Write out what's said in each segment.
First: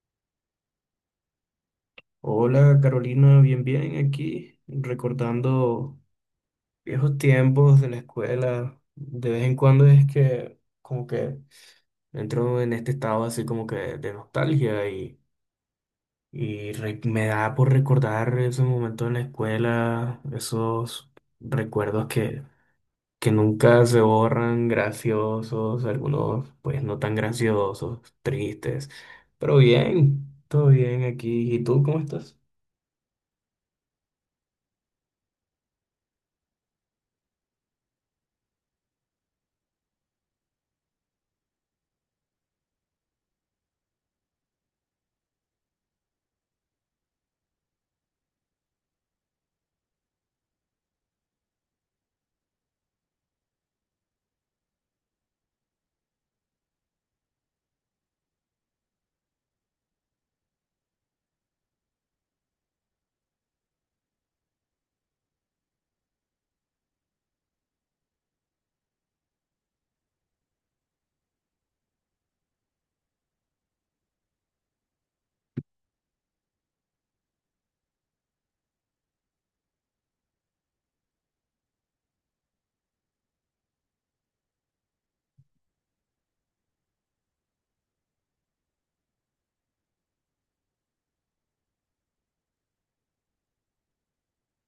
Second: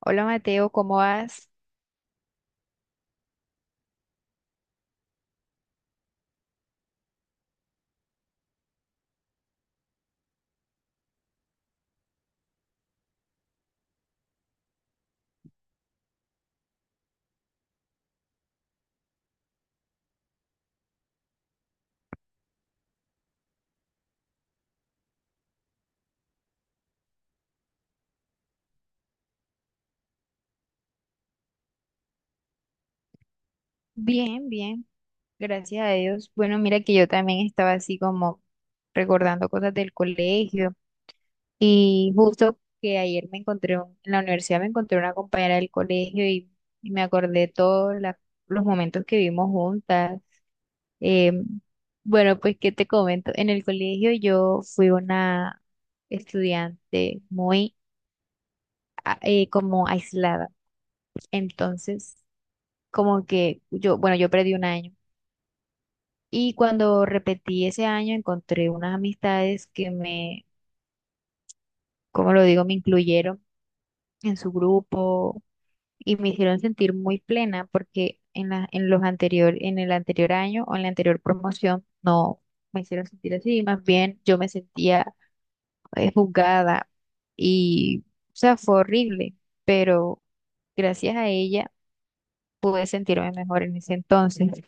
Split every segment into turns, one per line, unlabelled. Hola Mateo, ¿cómo vas?
Hola Carolina, bien, bien, aquí recordando viejos tiempos de la escuela. De vez en cuando es que como que entro en este estado así como que de nostalgia y me da por recordar esos momentos en la escuela, esos recuerdos que nunca se borran, graciosos, algunos pues no tan graciosos, tristes, pero bien, todo bien aquí. ¿Y tú cómo estás?
Bien, bien, gracias a Dios. Bueno, mira que yo también estaba así como recordando cosas del colegio y justo que ayer me encontré en la universidad me encontré una compañera del colegio y me acordé todos los momentos que vivimos juntas. Eh, bueno, pues qué te comento. En el colegio yo fui una estudiante muy como aislada, entonces como que yo, bueno, yo perdí un año. Y cuando repetí ese año, encontré unas amistades que me, como lo digo, me incluyeron en su grupo y me hicieron sentir muy plena porque en los anterior, en el anterior año o en la anterior promoción no me hicieron sentir así, más bien yo me sentía juzgada y, o sea, fue horrible, pero gracias a ella pude sentirme mejor en ese entonces.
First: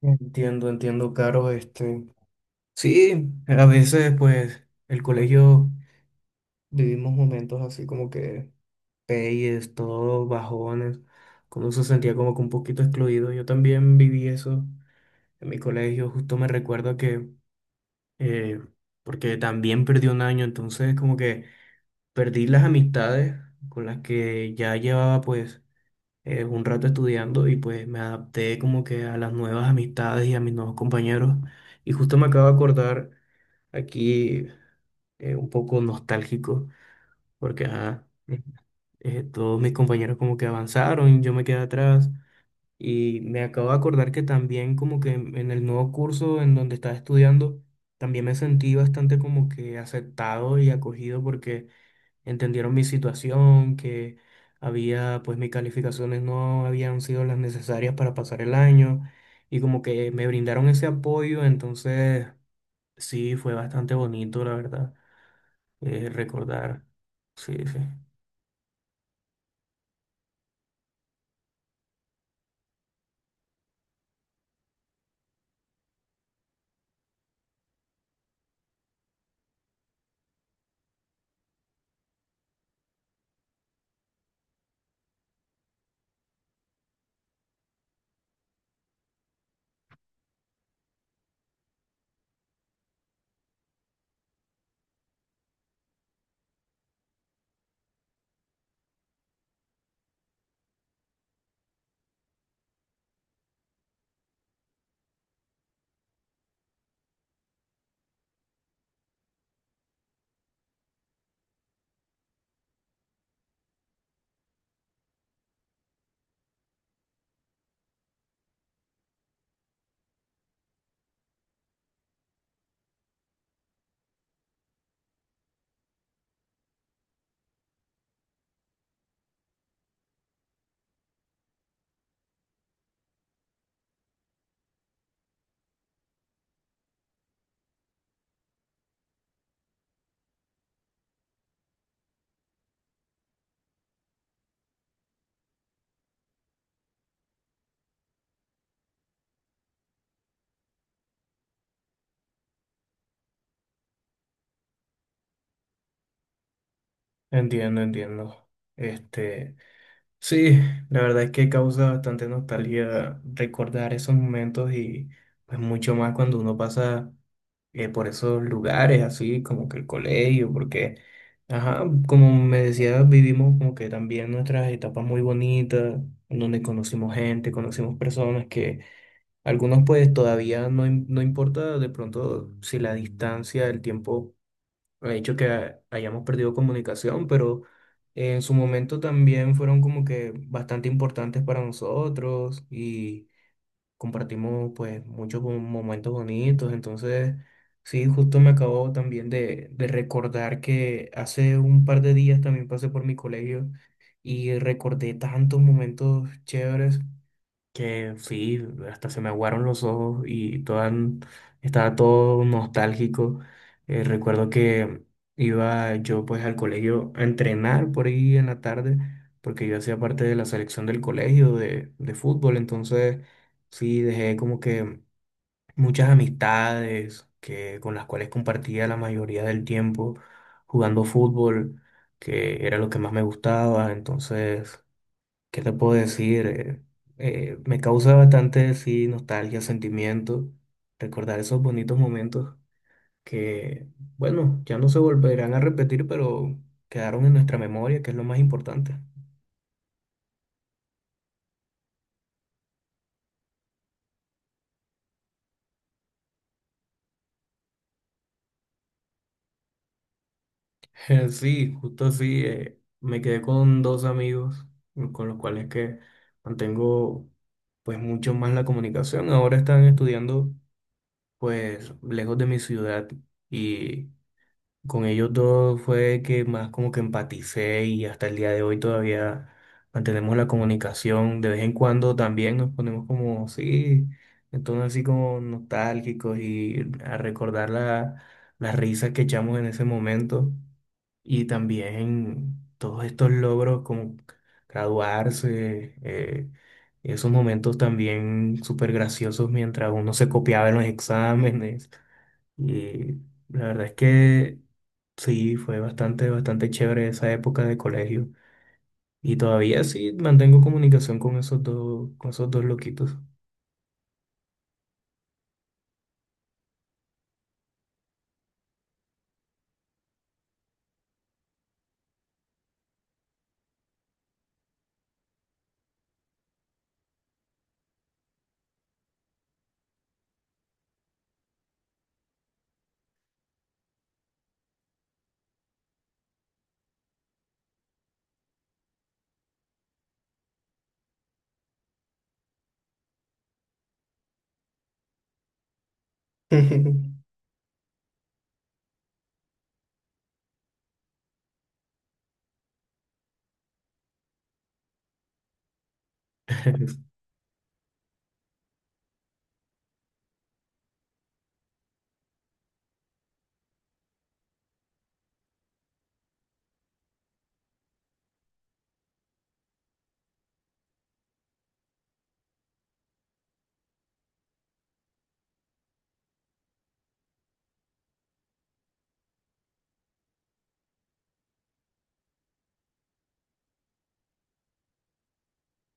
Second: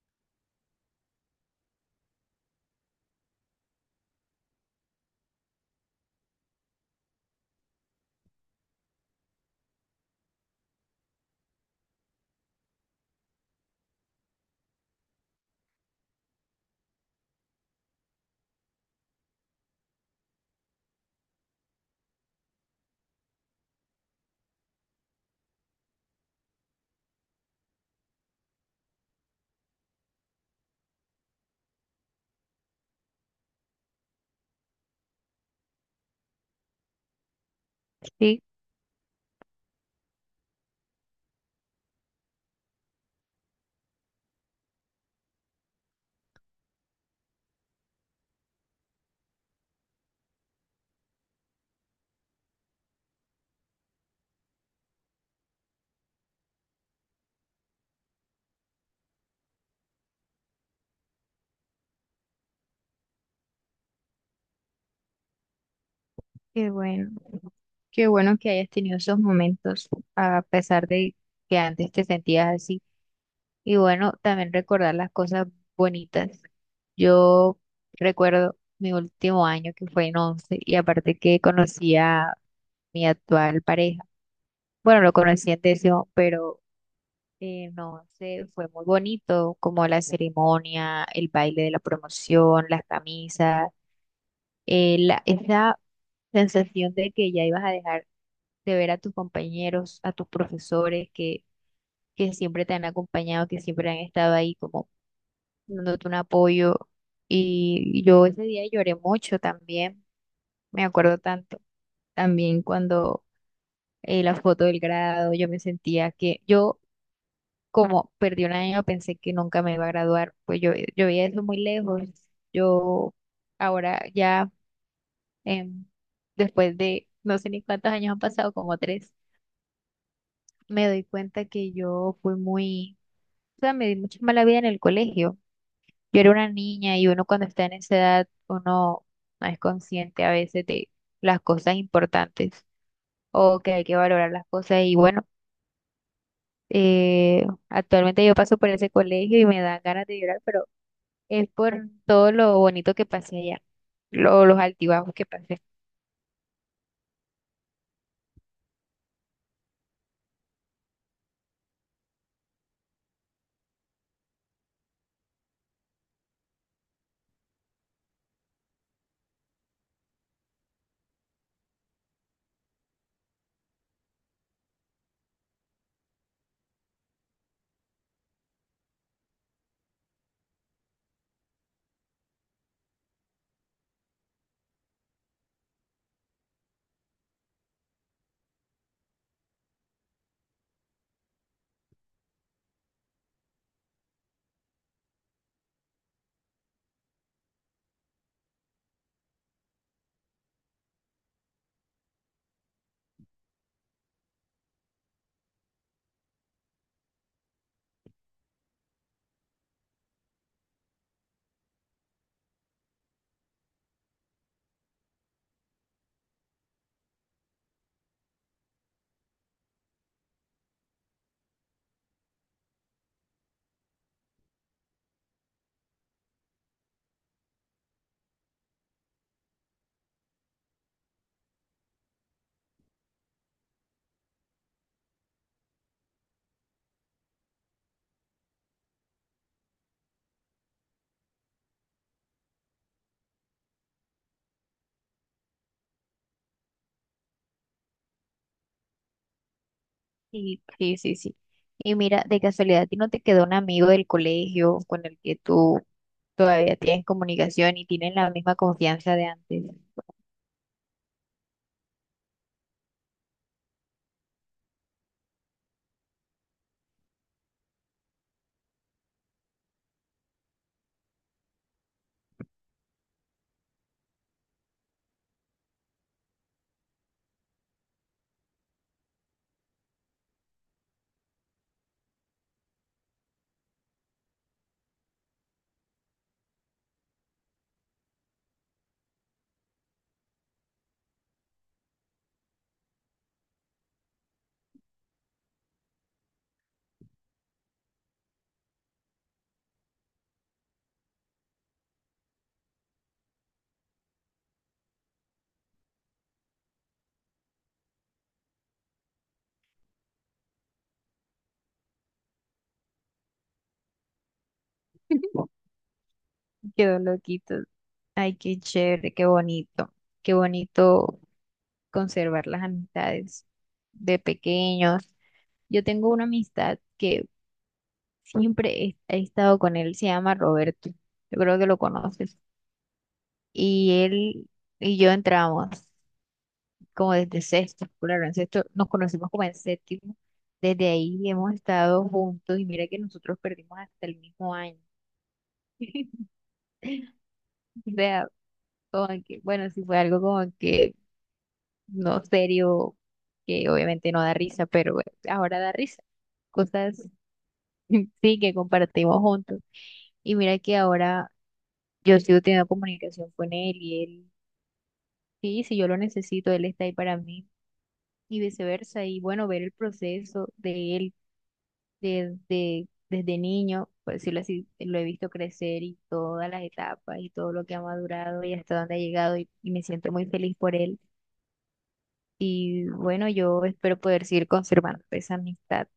Entiendo, entiendo, Caro, este. Sí, a veces, pues, el colegio vivimos momentos así como que peyes, todos bajones, como se sentía como que un poquito excluido. Yo también viví eso en mi colegio, justo me recuerdo que, eh, porque también perdí un año, entonces como que perdí las amistades con las que ya llevaba, pues, un rato estudiando y pues me adapté como que a las nuevas amistades y a mis nuevos compañeros. Y justo me acabo de acordar aquí, un poco nostálgico porque ajá,
Sí,
todos mis compañeros como que avanzaron, yo me quedé atrás y me acabo de acordar que también como que en el nuevo curso en donde estaba estudiando, también me sentí bastante como que aceptado y acogido porque entendieron mi situación, que había, pues mis calificaciones no habían sido las necesarias para pasar el año y como que me brindaron ese apoyo. Entonces sí, fue bastante bonito, la verdad,
qué
recordar.
bueno,
Sí, sí.
qué bueno que hayas tenido esos momentos, a pesar de que antes te sentías así. Y bueno, también recordar las cosas bonitas. Yo recuerdo mi último año que fue en 11 y aparte que conocí a mi actual pareja. Bueno, lo conocí en décimo, pero no, se fue muy bonito, como la ceremonia, el baile de la promoción, las camisas, esa sensación de que ya ibas a dejar de ver a tus compañeros, a tus profesores que siempre te han acompañado, que siempre han estado ahí como dándote un apoyo. Y yo ese día lloré mucho también, me acuerdo tanto, también cuando la foto del grado, yo me sentía que yo como perdí un año, pensé que nunca me iba a graduar, pues yo veía eso muy lejos. Yo ahora ya, em, después de no sé ni cuántos años han pasado, como tres, me doy cuenta que yo fui muy, o sea, me di mucha mala vida en el colegio. Yo era una niña y uno cuando está en esa edad, uno no es consciente a veces de las cosas importantes o que hay que valorar las cosas y bueno. Actualmente yo paso por ese colegio y me da ganas de llorar, pero es por todo lo bonito que pasé allá, los altibajos que pasé.
Entiendo, entiendo. Este, sí, la verdad es que causa bastante nostalgia recordar esos momentos y pues mucho más cuando uno pasa, por esos lugares, así como que el colegio, porque, ajá, como me decía, vivimos como que también nuestras etapas muy bonitas, en donde conocimos gente, conocimos personas que algunos pues todavía no importa de pronto si la distancia, el tiempo ha hecho que hayamos perdido comunicación, pero en su momento también fueron como que bastante importantes para nosotros y compartimos pues muchos momentos bonitos. Entonces, sí, justo me acabo también de recordar que hace un par de días también pasé por mi colegio y recordé tantos momentos chéveres. Que sí, hasta se me aguaron los ojos y toda, estaba todo nostálgico. Recuerdo que iba yo pues al colegio a entrenar por ahí en la tarde, porque yo hacía parte de la selección del colegio de fútbol. Entonces sí, dejé como que muchas amistades que, con las cuales compartía la mayoría del tiempo jugando fútbol, que era lo que más me gustaba, entonces... ¿Qué te puedo decir? Me causa bastante, sí, nostalgia, sentimiento, recordar esos bonitos momentos que, bueno, ya no se volverán a repetir, pero quedaron en nuestra memoria, que es lo más importante.
Sí, sí, sí, sí. Y mira, de casualidad, ¿a ti no te quedó un amigo del colegio con el que tú todavía tienes comunicación y tienen la misma confianza de antes?
Sí, justo así, me quedé con dos amigos con los cuales que mantengo pues mucho más la comunicación. Ahora están estudiando pues lejos de mi ciudad y... Con ellos dos fue que más como que empaticé y hasta el día de hoy todavía mantenemos la comunicación. De vez en cuando también nos ponemos como, sí, en tono así como nostálgicos y a recordar la, las risas que echamos en ese momento. Y también todos estos logros como graduarse, esos momentos también súper graciosos mientras uno se copiaba en los exámenes. Y la verdad es que... Sí, fue bastante, bastante chévere esa época de colegio. Y todavía sí mantengo comunicación con esos dos loquitos.
Quedó loquito. Ay, qué chévere, qué bonito. Qué bonito conservar las amistades de pequeños. Yo tengo una amistad que siempre he estado con él, se llama Roberto, yo creo que lo conoces. Y él y yo entramos como desde sexto, claro, en sexto nos conocimos como en séptimo, desde ahí hemos estado juntos y mira que nosotros perdimos hasta el mismo año. O sea, como que, bueno, sí fue algo como que no serio, que obviamente no da risa, pero bueno, ahora da risa. Cosas, sí, que compartimos juntos. Y mira que ahora yo sigo teniendo comunicación con él y él, sí, si yo lo necesito, él está ahí para mí y viceversa. Y bueno, ver el proceso de él desde niño, por decirlo así, lo he visto crecer y todas las etapas y todo lo que ha madurado y hasta dónde ha llegado y me siento muy feliz por él. Y bueno, yo espero poder seguir conservando esa amistad,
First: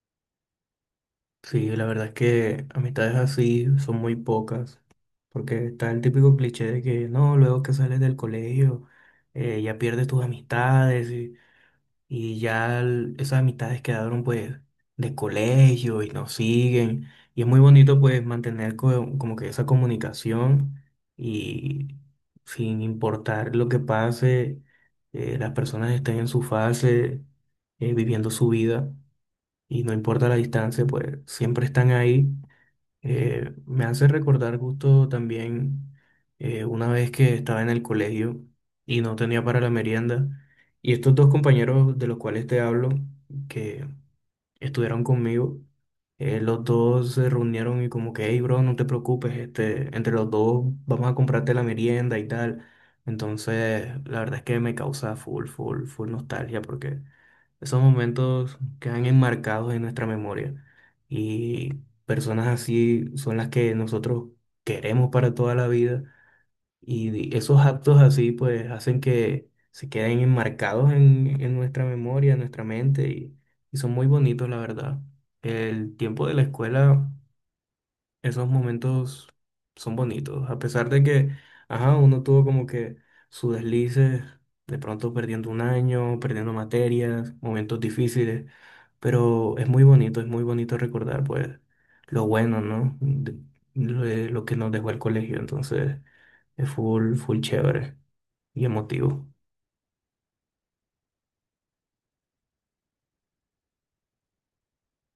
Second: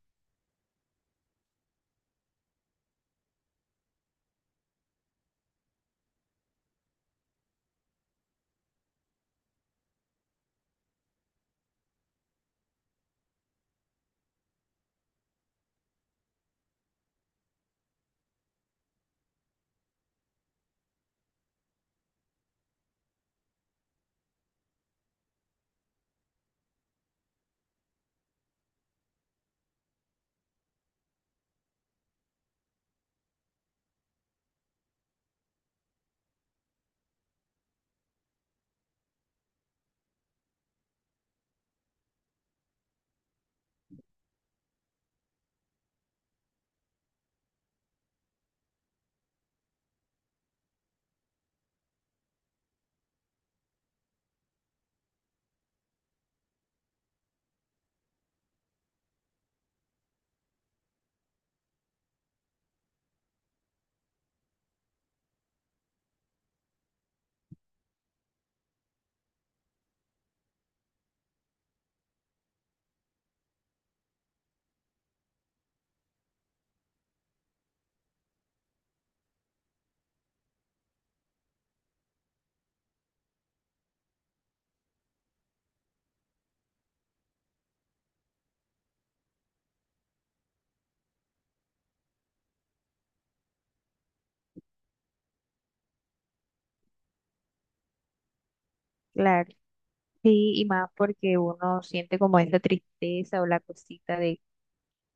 Sí, la verdad es que amistades así son muy pocas, porque está el típico cliché de que no, luego que sales del colegio, ya pierdes tus amistades y ya esas amistades quedaron pues de colegio y nos siguen. Y es muy bonito pues mantener como que esa comunicación y sin importar lo que pase, las personas estén en su fase, viviendo su vida y no importa la distancia, pues siempre están ahí. Me hace recordar justo también, una vez que estaba en el colegio y no tenía para la merienda. Y estos dos compañeros de los cuales te hablo, que estuvieron conmigo, los dos se reunieron y como que, hey, bro, no te preocupes, este, entre los dos vamos a comprarte la merienda y tal. Entonces, la verdad es que me causa full, full, full nostalgia porque esos momentos quedan enmarcados en nuestra memoria y personas así son las que nosotros queremos para toda la vida y esos actos así pues hacen que se queden enmarcados en nuestra memoria, en nuestra mente y son muy bonitos la verdad. El tiempo de la escuela, esos momentos son bonitos, a pesar de que, ajá, uno tuvo como que sus deslices, de pronto perdiendo un año, perdiendo materias, momentos difíciles, pero es muy bonito recordar, pues, lo bueno, ¿no? Lo que nos dejó el colegio. Entonces es full, full chévere y emotivo,
claro. Sí, y más porque uno siente como esa tristeza o la cosita de,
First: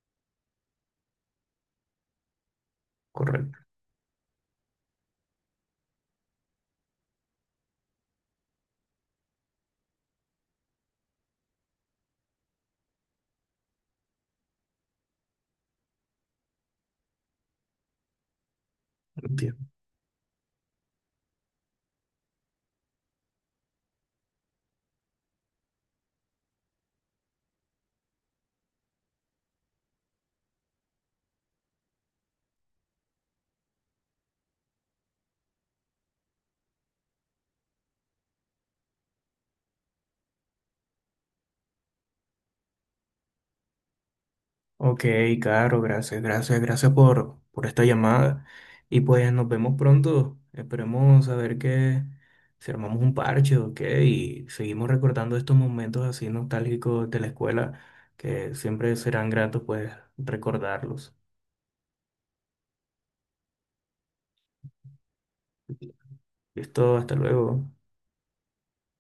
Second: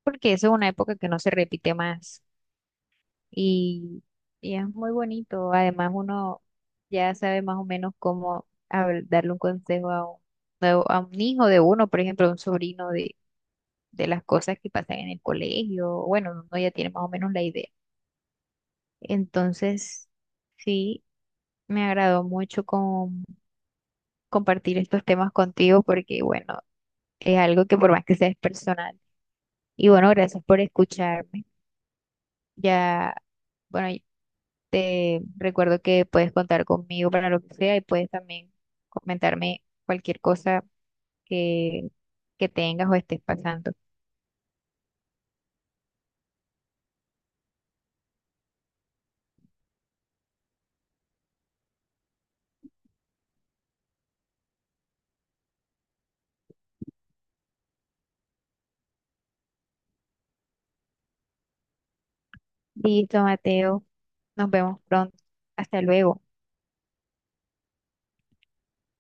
porque eso es una época que no se repite más.
correcto.
Y, y es muy bonito. Además, uno ya sabe más o menos cómo darle un consejo a a un hijo de uno, por ejemplo, a un sobrino de las cosas que pasan en el colegio. Bueno, uno ya tiene más o menos la idea. Entonces, sí, me agradó mucho compartir estos temas contigo porque, bueno, es algo que por más que sea es personal. Y bueno, gracias por escucharme. Ya. Bueno, te recuerdo que puedes contar conmigo para lo que sea y puedes también comentarme cualquier cosa que, que tengas o estés pasando.
Ok, Caro, gracias, gracias, gracias por esta llamada. Y pues nos vemos pronto. Esperemos a ver que si armamos un parche, ok, y seguimos recordando estos momentos así nostálgicos de la escuela, que siempre serán gratos pues recordarlos.
Listo, Mateo. Nos vemos pronto. Hasta luego.
Listo, hasta luego.